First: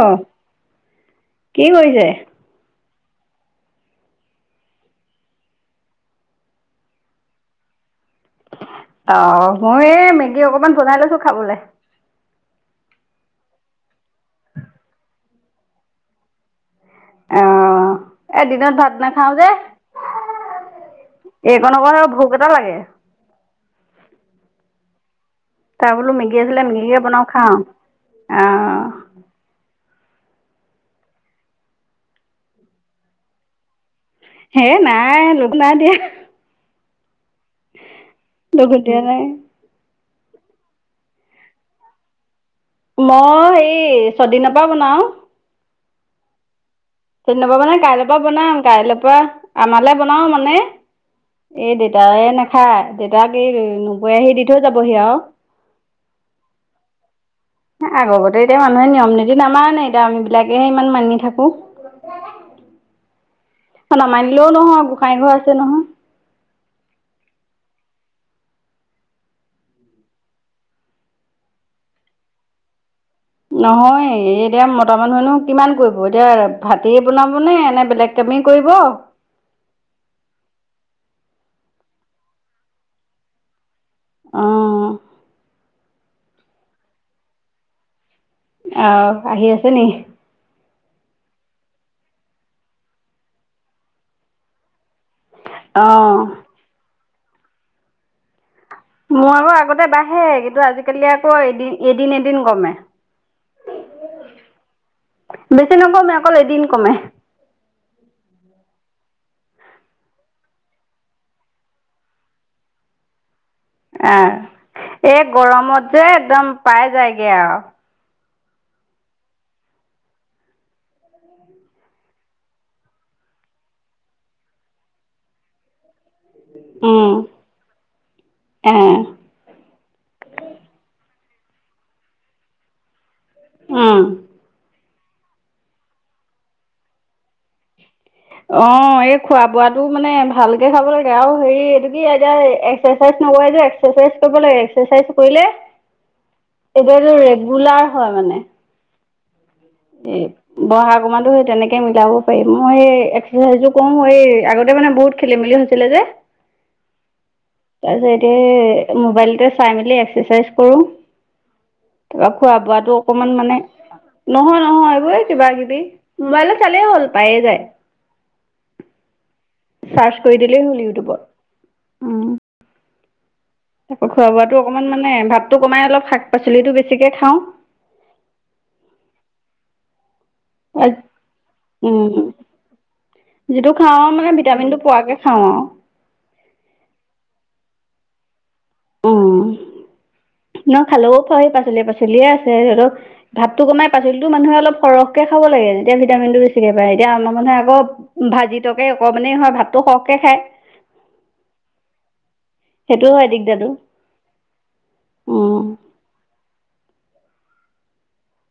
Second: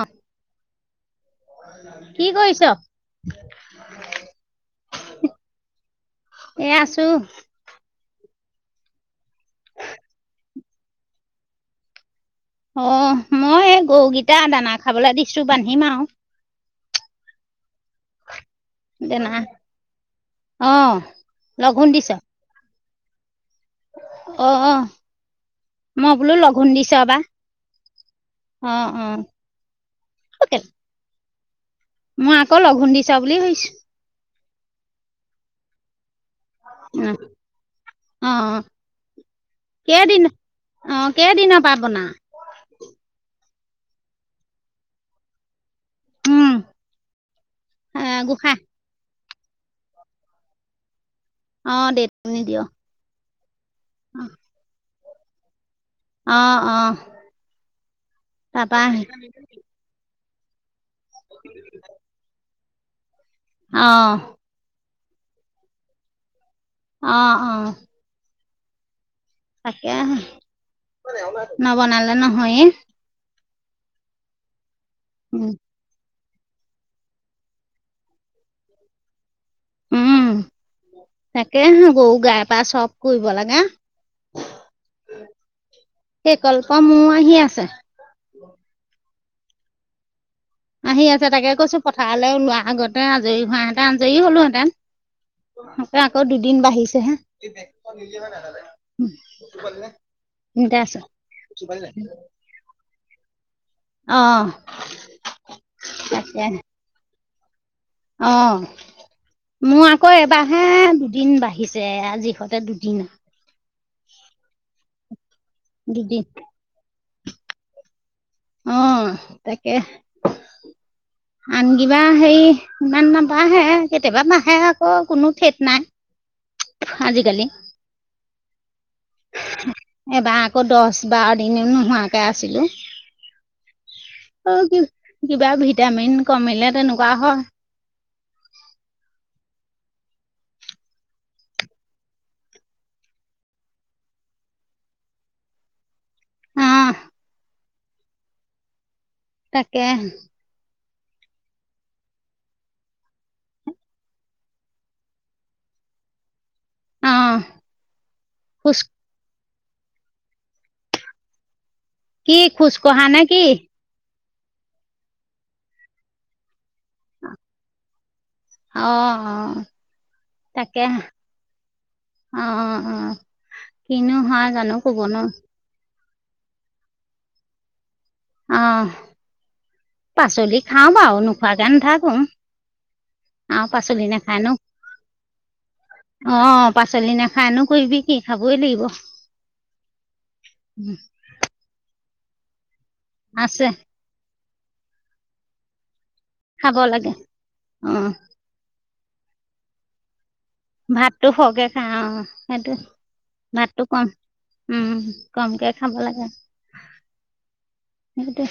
অ কি কৰিছে কি কৰিছ? [inaudible] এ আছো আহ মই এই মেগী অকমান বনাই লৈছো খাবলে অ মই গৰুকেইটা দানা খাবলৈ দিছো বান্ধিম আৰু আহ এ দিনত ভাত দানা নাখাও যে। অ' এইকনৰ লঘোণ পৰা দিছ ভোক এটা লাগে। অ অ তাৰ মই বোলো মেগী আছিলে লঘোণ দিছ মেগীকে বা বনাও খাওঁ অ অ অ মই আকৌ লঘোণ দিছা বুলি ভাবিছো। হে নাই লোক নাই দিয়া। উম লগত দিয়া নাই। কেইদিন অ কেইদিনৰ পৰা আপোনাৰ মই এই ছদিনৰ পৰা বনাও। উম চদিনৰ পৰাা মানে এ কাইলৈৰ পৰা গোসাঁই বনাম কাইলৈ পৰা আমালে বনাও মানে। এ অ' দে দেউতায় তুমি দিয় নাখায় দেউতাক এই নবৈ আহি দি থৈ যাবহি আৰু অ অ আগতে এতিয়া তাৰপা মানুহে নিয়ম নীতি নামান নে এতিয়া আমি বিলাকে ইমান মানি থাকো। অ নামানিলেও নহয় গোসাই ঘৰ আছে নহয়। অ অ তাকে নবনালে নহয়ে। নহয় এতিয়া মতা মানুহেনো কিমান কৰিব এতিয়া ভাতি বনাবনে এনে বেলেগ কামেই কৰিব উম তাকে হ গৰু গাই পা চব কৰিব লাগে আহঁ সেই কল্প মোৰ আহি আছে। আহ আহি আছে নি। আহি আছে তাকে কৈছো পথাৰলৈওলোৱা আগতে আজৰি হোৱাহেতেন আজৰি হলোহেঁতেন তাতে অ' আকৌ দুদিন বাঢ়িছে হে মই আকৌ আগতে বাঢ়ে কিন্তু আছে আজিকালি আকৌ এদিন এদিন এদিন কমে অ বেছি নকমে অকল তাকে এদিন কমে অ মোৰ আকৌ এবাৰহে দুদিন বাঢ়িছে আজি হঁতে দুদিন আহ এই গৰমত যে দুদিন একদম পাই যায়গে আৰু অ তাকে আন কিবা হেৰি ইমান নাবাঢ়ে কেতিয়াবা বাঢ়ে আকৌ কোনো ঠেট নাই [inaudible] উম আজিকালি এ এইবাৰ আকৌ দহ বাৰ দিন নোহোৱাকে আছিলোঁ। উম কিবা ভিটামিন কমিলে তেনেকুৱা হয়। অ এই খোৱা বোৱাটো মানে ভালকে খাব লাগে আৰু হেৰি এইটো কি এতিয়া একচাৰচাইজ নকয় যে একচাইজ কৰিব লাগে একচাইজ কৰিলে [inaudible] এইবতটো ৰেগুলাৰ হয় মানে তাকে এ বহাগ অকণমানো সেই তেনেকে মিলাব পাৰি মই এক্সাৰচাইজো কৰো এই আগতে মানে বহুত খেলি মেলি হৈছিলে যে [unintelligible] [inaudible] তাৰিছত খোজ এতিয়া মোবাইলতে চাই মেলি এক্সাৰচাইজ কৰিম [unintelligible] তাৰপা কি খোৱা খোজ বোৱা কঢ়া নে অকমান কি মানে নহয় নহয় এইবো কিবা কিবি মোবাইলত চালেই হ'ল পায়ে যায় অ অ চাৰ্চ কৰি দিলেই হ'ল তাকে ইউটিউবত উ অ অ তাৰ কিনো খোৱা হয় বোৱাটো জানো অকণমান ক'ব মানে নোৱাৰো ভাতটো কমাই অলপ শাক পাচলিটো বেছিকে খাওঁ আহ পাচলি খাওঁ বাৰু নোখোৱাকে উম নেথাকো যিটো খাও আৰু মানে ভিটামিন টো পোৱাকে খাও অ পাচলি নাখায়নো কৰিবি কি খাবই লাগিব অ নহ খালেও [unintelligible] পাচলি পাচলিয়ে আছে ধৰক ভাপটো আছে কমাই পাচলিতো মানুহে অলপ সৰহকে খাব লাগে তেতিয়া ভিটামিন টো বেছিকে খাব পায় এতিয়া লাগে আমাৰ মানুহ অ আকৌ ভাজি তৰকাৰি অকমানে হয় ভাতটো সহকে খায় ভাতটো সকে খাই অ সেইটো হয় দিগদাৰটো ভাততো কম উম উম কমকে খাব লাগে। সেইটো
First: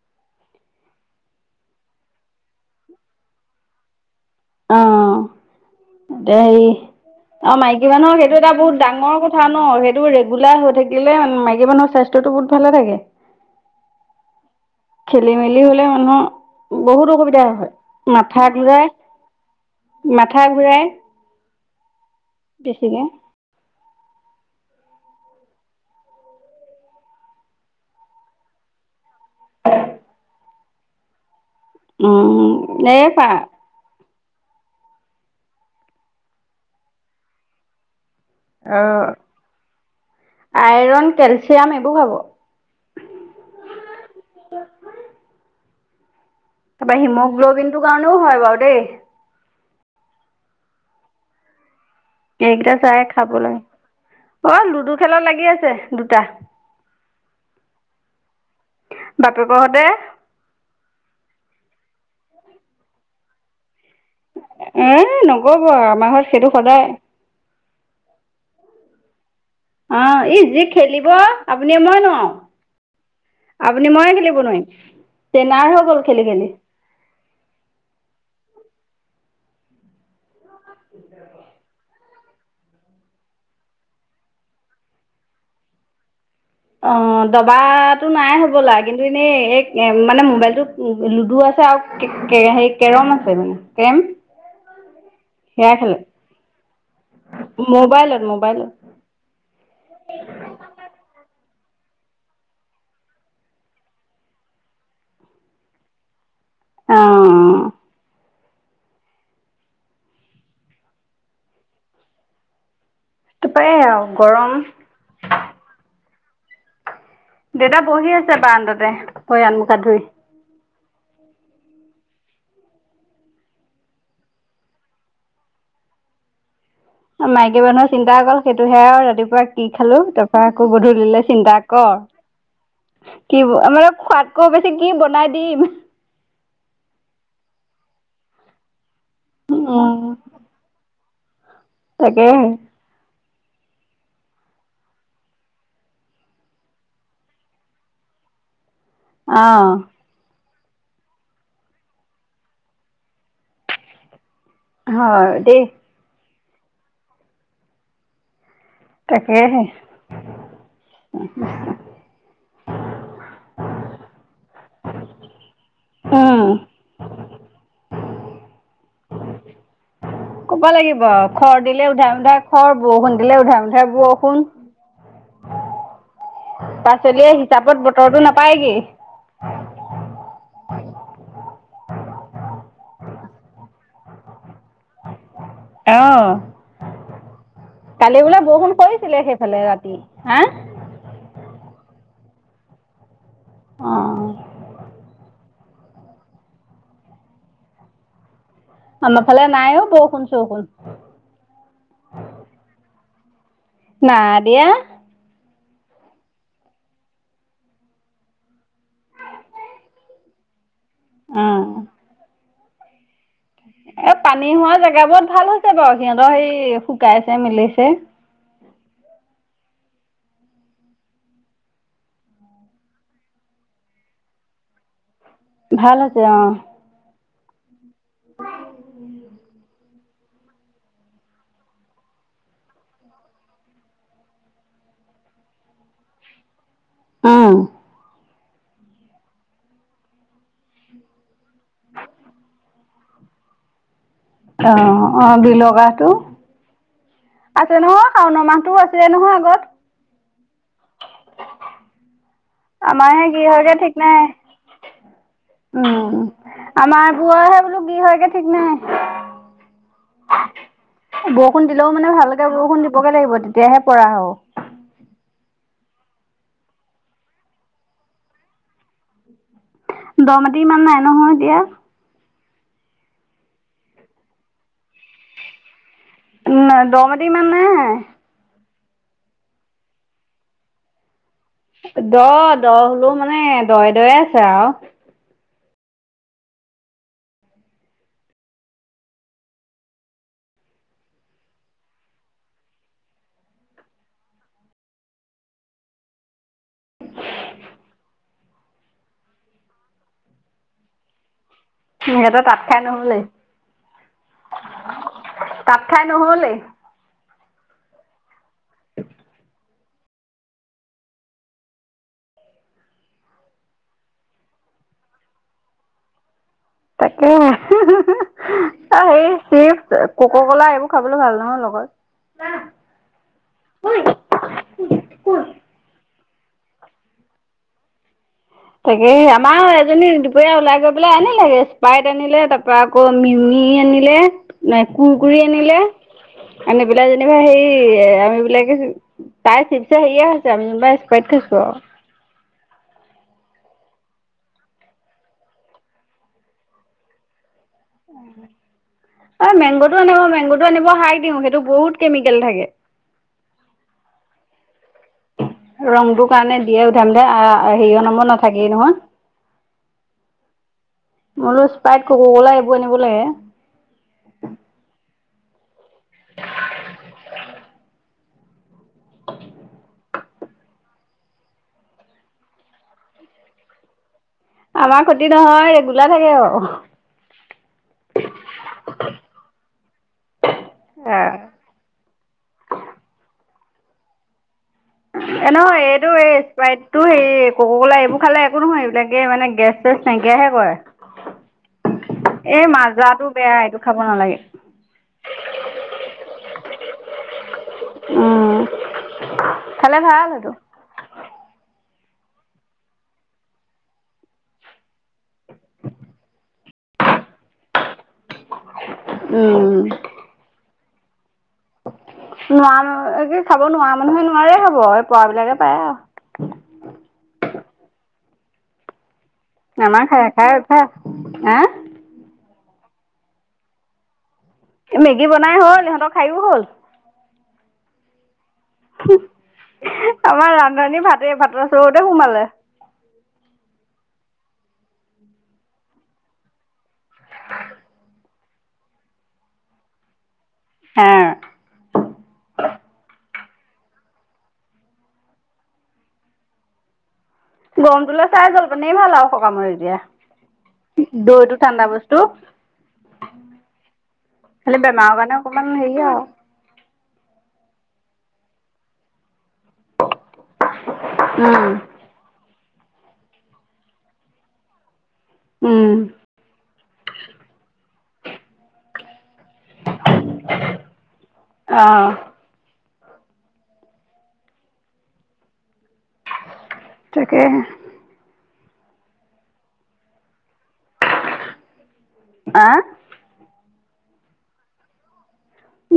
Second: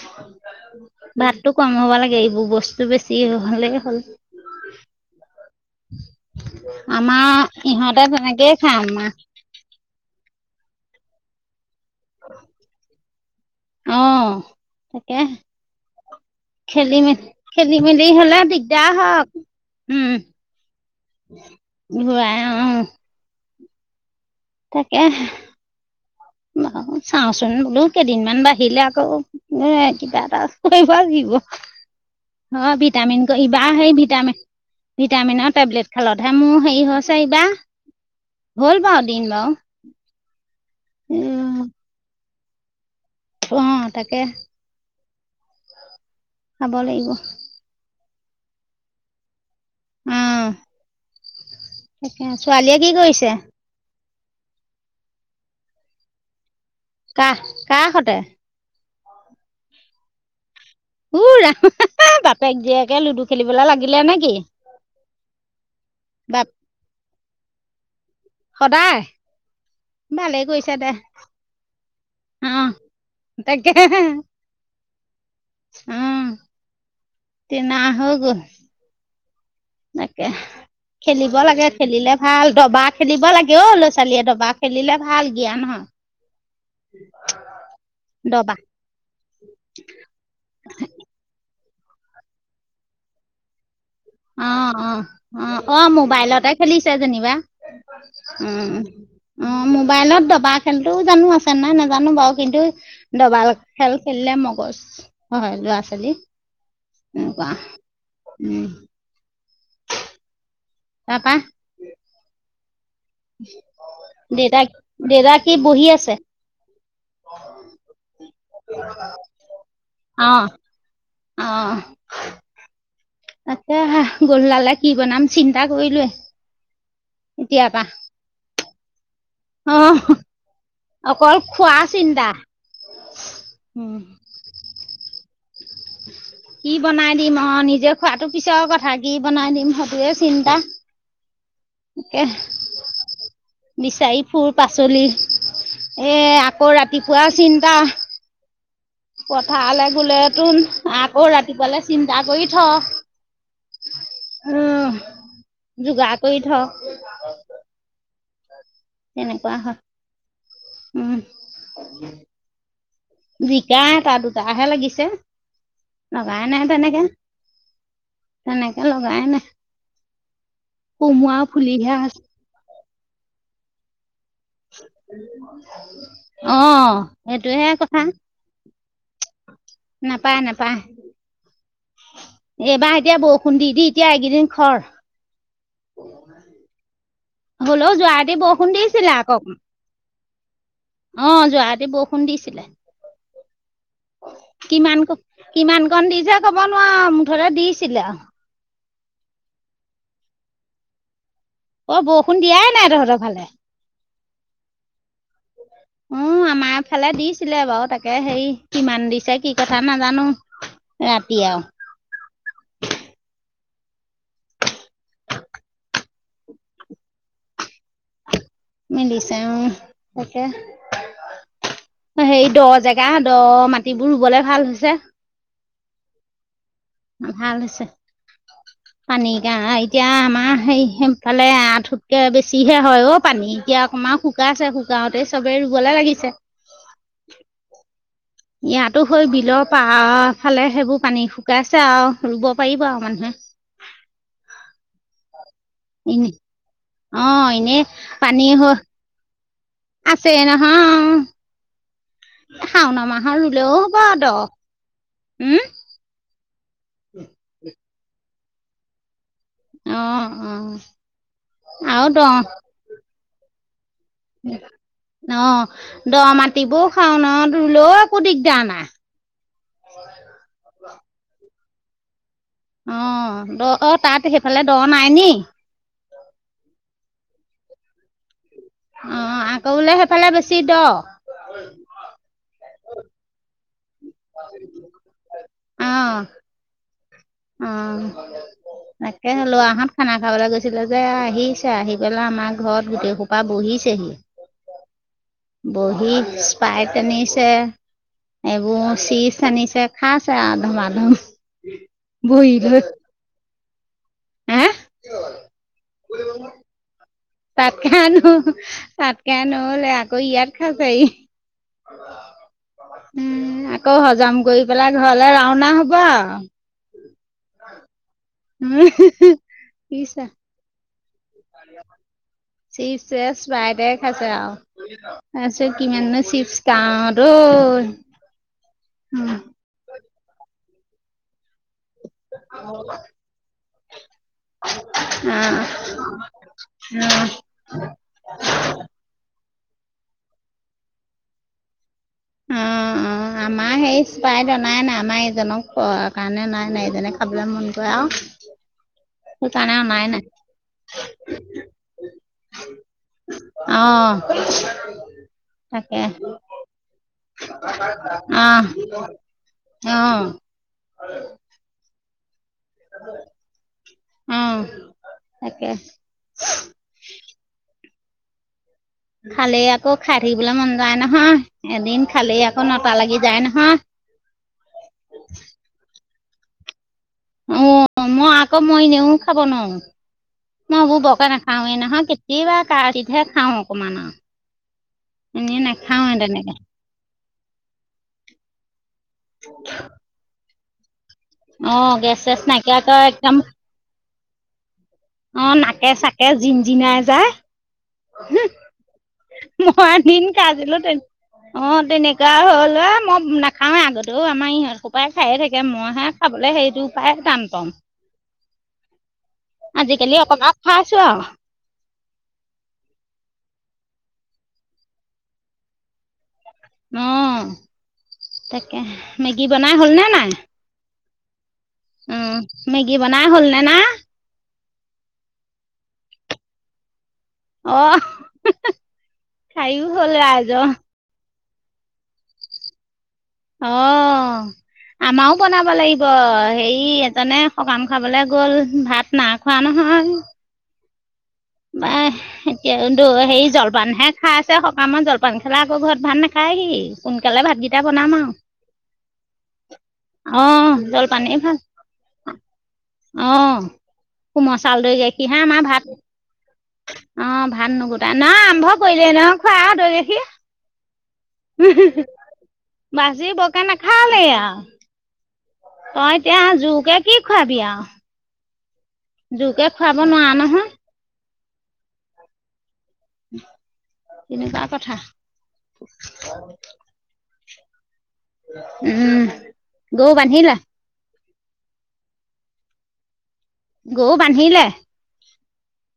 ভাতটো কম হ'ব লাগে এইবোৰ বস্তু বেছি হলে হ'ল আহ এ হেৰি আমাৰ অ মাইকী ইহঁতে মানুহৰ সেইটো তেনেকেই এটা খাই বহুত আমাৰ ডাঙৰ কথা ন সেইটো ৰেগুলাৰ হৈ থাকিলে মাইকী মানুহৰ স্বাস্থ্যত টো বহুত ভালে থাকে অ তাকে খেলি মেলি হলে মানুহৰ খেলি বহুত মেলি অসুবিধা হয় খেলি মেলি হলে মাথা দিগদাৰ ঘূৰাই হওক মাথা ঘূৰাই হয় [unintelligible] বেছিকৈ [unintelligible] তাকে চাওঁচোন বোলো কেইদিনমান বাঢ়িলে আকৌ ন কিবা এটা কৰিবা যিব [unintelligible] অ উম এই ভিটামিন পা ক ইবাৰ সেই ভিটামিন [unintelligible] ভিটামিনৰ টেবলেট খালতহে মোৰ হেৰি হৈছে ইবা হল অ বাও দীন বাও আইৰণ কেলচিয়াম এইবোৰ খাব উম তাকে খাব তাৰপৰা লাগিব হিমোগ্ল'বিনটোৰ কাৰণেও হয় বাৰু দেই। উম এইকেইটা চাই খাব কৰিছে লাগে অ লুডু খেলত লাগি আছে দুটা কাহ কাহষতে বাপেকহঁতে উ ৰাম বাপেক জীয়েকে লুডু খেলিবলৈ লাগে এ নকব আমাৰ ঘৰত বাপ সেইটো সদায় সদায় অ ই ভালেই যি কৰিছে দে খেলিব আপুনি মই নোৱাৰ অ তাকে আপুনি মই খিলিব নোৱাৰিম। তে নাই হৈ গল খেলি উম খেলি টেনা হৈ গ'ল তাকে খেলিব লাগে খেলিলে ভাল দবা খেলিব লাগে অ ল'ৰা ছোৱালীয়ে দবা খেলিলে ভাল জ্ঞান হয়। অ দবাটো নাই দবা হ'বলা কিন্তু এনেই এই মানে মোবাইলটো লুডু আছে আৰু কে সে কেৰম আছে মানে কেৰম অ অ অ সেয়া অ খেলে মোবাইলতে খেলিছে যেনিবা। মোবাইলত মোবাইলত উম অ মোবাইলত দবা খেলটোও জানো আছে নাই নাজানোঁ বাৰু কিন্তু ডবাল খেল খেলিলে মগজ হয় ল'ৰা ছোৱালী। এনেকুৱা অঁ উম। তাপা তাৰপৰা এই আৰু গৰম দেউতাক দেউতা কি বহি আছে? দেউতা বহি আছে বাৰান্দাতে ভৰি হাত মুখ হাত ধুই। অ অ তাকে হে গধুলালে কি বনাম চিন্তা কৰিলোৱে। মাইকী এতিয়াৰ পৰা মানুহৰ চিন্তা অকল সেইটোহে আৰু ৰাতিপুৱা কি অহ খালো তাৰপৰা আকৌ গধুলিলে অকল চিন্তা খোৱা চিন্তা কৰ কি উম, খোৱাদকৈ বেছি কি বনাই দিম কি বনাই দিম অ নিজে খোৱাতো পিছৰ কথা কি বনাই দিম সেইটোৱে চিন্তা একে তাকে বিচাৰি ফুৰু পাচলি এ আকৌ ৰাতিপুৱা চিন্তা। অঁ পথাৰলৈ গোলেতোন আকৌ ৰাতিপুৱালে চিন্তা কৰি থ হয় দে কৈ থ তেনেকুৱা তাকেহে হয় উম। জিকা এটা দুটা। এলাহহে লাগিছে উম লগাই নাই তেনেকে তেনেকে লগাই নাই। ক'ব লাগিব কোমোৰা খৰ দিলে ফুলিহে উধাই আছে মোধাই খৰ বৰষুণ দিলে উধাই মোধাই বৰষুণ অ পাচলিয়ে সেইটোহে হিচাপত কথা বতৰটো নাপায়গেই পাহ এইবাৰ এতিয়া বৰষুণ দি দি এতিয়া এইকেইদিন খৰ আহ হ'লেও কালি যোৱাৰাতি বোলে বৰষুণ দিছিলে পৰিছিলে আকৌ সেইফালে ৰাতি হা অ যোৱা ৰাতি বৰষুণ দিছিলে। অ কিমান ক কিমান কণ দিছে ক'ব নোৱাৰোঁ মুঠতে দিছিলে আৰু। আমাৰ ফালে নাই ঔ বৰষুণ চৰষুণ। অ বৰষুণ দিয়াই নাই তহঁৰ ফালে। নাই দিয়া। উম। আমাৰ ফালে দিছিলে বাৰু তাকে হেৰি কিমান দিছে কি কথা নাজানোঁ। ৰাতি অ আও। এ পানী হোৱা জেগাবোৰত ভাল হৈছে বাৰু সিহঁতৰ সে শুকাইছে মেলিছে। মিলিছে উম তাকে হেৰি দ জেগা দ মাটিবোৰ ৰুবলে ভাল হৈছে। ভাল হৈছে অ। ভাল হৈছে পানী গা এতিয়া আমাৰ হেৰি সেইফালে আঁঠুতকে বেছিহে হয় অ' পানী এতিয়া অকমান শুকাইছে গাওঁতে চবেই ৰুবলৈ লাগিছে। আহ ইয়াতো হয় বিলৰ পাৰ ফালে সেইবোৰ পানী শুকাইছে আৰু ৰুব পাৰিব আৰু মানে। [inaudible] অ অ বিহ লগাটো অ এনে পানী হৈ আছিলে নহয় আগত আছে নহয় শাওণ আমাৰ সে মাহত কি ৰুলেও হয়গে হ'ব ঠিক দ উম নাই উম। আমাৰ বোৰহে বোলোঁ কি হয়গে ঠিক নাই। অ অ বৰষুণ দিলেওঁ আৰু মানে দ ভাল কে বৰষুণ দিবগে লাগিব। তেতিয়াহে পৰা হ'ব। অ দ মাটিবোৰ শাওনত ৰুলেও একো দিগদাৰ নাই। দমাটি ইমান নাই নহয় এতিয়া। অ দ অ তাত সেইফালে দ নাই নি? ন দম মাটি ইমান নাই। অ আকৌ বোলে সেইফালে বেছি দ দ দ হ'লেও মানে দয়ে দয়ে আছে আৰু। অহ অ। তাকে লৰাহঁত খানা খাবলৈ গৈছিলে যে আহিছে আহি পেলাই আমাৰ ঘৰত গোটেইসোপা বহি বহিছেহি বহি স্পাইট আনিছে। এইবোৰ চিপছ‌ আনিছে খাইছে আ ধুমা ধুম। সিহঁতৰ তাত খাই নহ'লে? হে তাত খাই নহ'লে ই। তাতকে আনো তাতকে আনো হ'লে আকৌ ইয়াত আছেহি। উম আকৌ হজম কৰি পেলাই ঘৰলে ৰাওনা হ'ব আৰু তাকে সেই উম, চিপছ পিছে কক ক'লা এইবোৰ বোলোঁ ভাল নহয় লগত। চিপছে ইচপাৰাইটে খাইছে আৰু তাৰিছত কিমান চিপছ খাওঁ তো উ তাকে আমাৰ এজনী দুপৰীয়া ওলাই গৈ পেলাই আনি লেগে। পাইট আনিলে তাৰ পা আকৌ মিমি আনিলে নে কুৰকৰি আনিলে, অ আনিবিলাই যেনিবা সেই আমি বিলাকে। তাইৰ চিপছে‌‌ হেৰিয়ে খাইছে আমি যিনিবা ইছপাইট খাইছোঁ আৰু অ অ অ আমাৰ সেই স্পাইট অনাই নাই আমাৰ এইজনক কাৰণে নাই অনা এইজনে খাবলৈ মন কৰে তইআও অ মেংগ'টো আনিব মেংগ'টো আনিব হাই দিওঁ সেইটো বহুত কেমিকেল থাকে। অ থাকে ৰংটোৰ কাৰণে দিয়ে উধাই মুধাই হেৰিয়ৰ নামৰ আহ নাথাকেই নহয়। আহ মোলো স্পাইট কক কলা এইবোৰ আনিব অ লাগে। তাকে খালে আকৌ খাই থাকিবলৈ মন যায় নহয়, এদিন খালেই আকৌ নটা লাগি যায় নহয়। আমাৰ ক্ষতি নহয় ৰেগুলাৰ থাকে আৰু অ মই আকৌ মই ইনেও খাব নোৱাৰোঁ। মইএইবোৰ বৰকে নাখাওঁ নহয় কেতিয়াবা কাটচিটহে খাওঁ অকমান এ এনেই নহয় এইটো নাখাওৱে এই তেনেকে স্প্ৰাইট টো হেৰি কক কলা এইবোৰ খালে একো নহয় এইবিলাক এ মানে গেছ চেছ নাইকিয়াহে কৰে। অ', গেছ চেছ এ নাইকিয়াকৈ মাজাটো একদম বেয়া এইটো খাব নালাগে। অ নাকে চাকে জিন জিনাই যায়। উম মই খালে নিন ভাল সেইটো। কাজিলো তে অ অঁ তেনেকুৱা হ'ল আৰু মই নাখাওঁৱেই আগতেও আমাৰ ইহঁত সোপাই খায়ে থাকে মইহে খাবলৈ সেইটো প্ৰায় টান পাওঁ। উম খাইছো আও নোৱাৰ খাব নোৱাৰা মানুহে নোৱাৰে খাব এই পৰা বিলাকে পাৰে আৰু উম তাকে মেগী বনাই আমাৰ খাই খাই অভ্যাস সে, উ মেগী বনাই হ'লনে না‌? মেগী বনাই হ'ল সিহঁতৰ খাইও হ'ল। আহ আমাৰ ৰাইজৰ ৰান্ধনী ভাতে ভাতৰ চৰতে সোমালে। অ আমাৰও বনাব লাগিব হে এজনে শকান খাবলে গ'ল ভাত না খোৱা নহয়। হয় হা বা এয়া হেৰি জলপানহে খাই আছে সকামত জলপান খালে আকৌ ঘৰত ভাত নাখাই। ন কি। গৰমটোলৈ চাই জলপানেই ভাল আৰু সকামত এতিয়া। অ জল পানী দৈটো ভাল। ঠাণ্ডা বস্তু অ কোমৰ খালি চাউলদৰে বেমাৰৰ গাখীৰ কাৰণে হে আমাৰ অকমান ভাত। হেৰি আৰু অ ভাত নুগোটা ন আৰম্ভ কৰিলে ন খোৱা তৈ গখি। উম। ভাজি বগা নাখাল নেইয়া। উম তই এতিয়া জুকে কি খোৱাবি আৰু। জোকে খুৱাব নোৱাৰা নহয়। আহ তেনেকুৱা কথা। তাকেহে। উম গৌ বান্ধিলা। আহ গৰু বান্ধিলে।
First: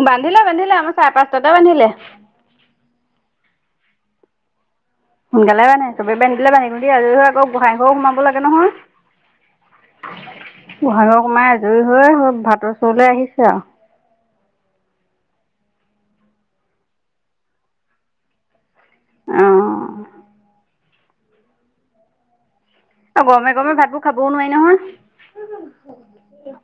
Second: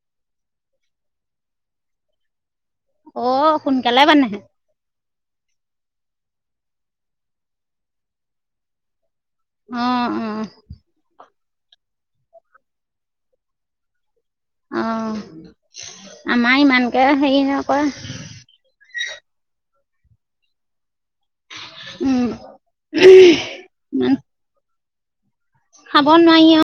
বান্ধিলা বান্ধিলা আমাৰ চাৰে পাঁচটাতেটা বান্ধিলে? অ সোনকালে মানে। সোনকালে বানে চবেই প আনিলে বান্ধিলো দেই আজি ধ আকৌ গোসই ঘো সোমাব লাগে নহয়। উম উম। ভাগৰ কমাই আজুৰি হৈ ভাতৰ চৰলৈ আহিছে আৰু। অ আমাৰ ইমানকে হেৰি নকয়। আহঁ উম অ গৰমে গৰমে ভাত বোৰ ইমান খাবও নোৱাৰি নহয়। খাব নোৱাৰি আৰু।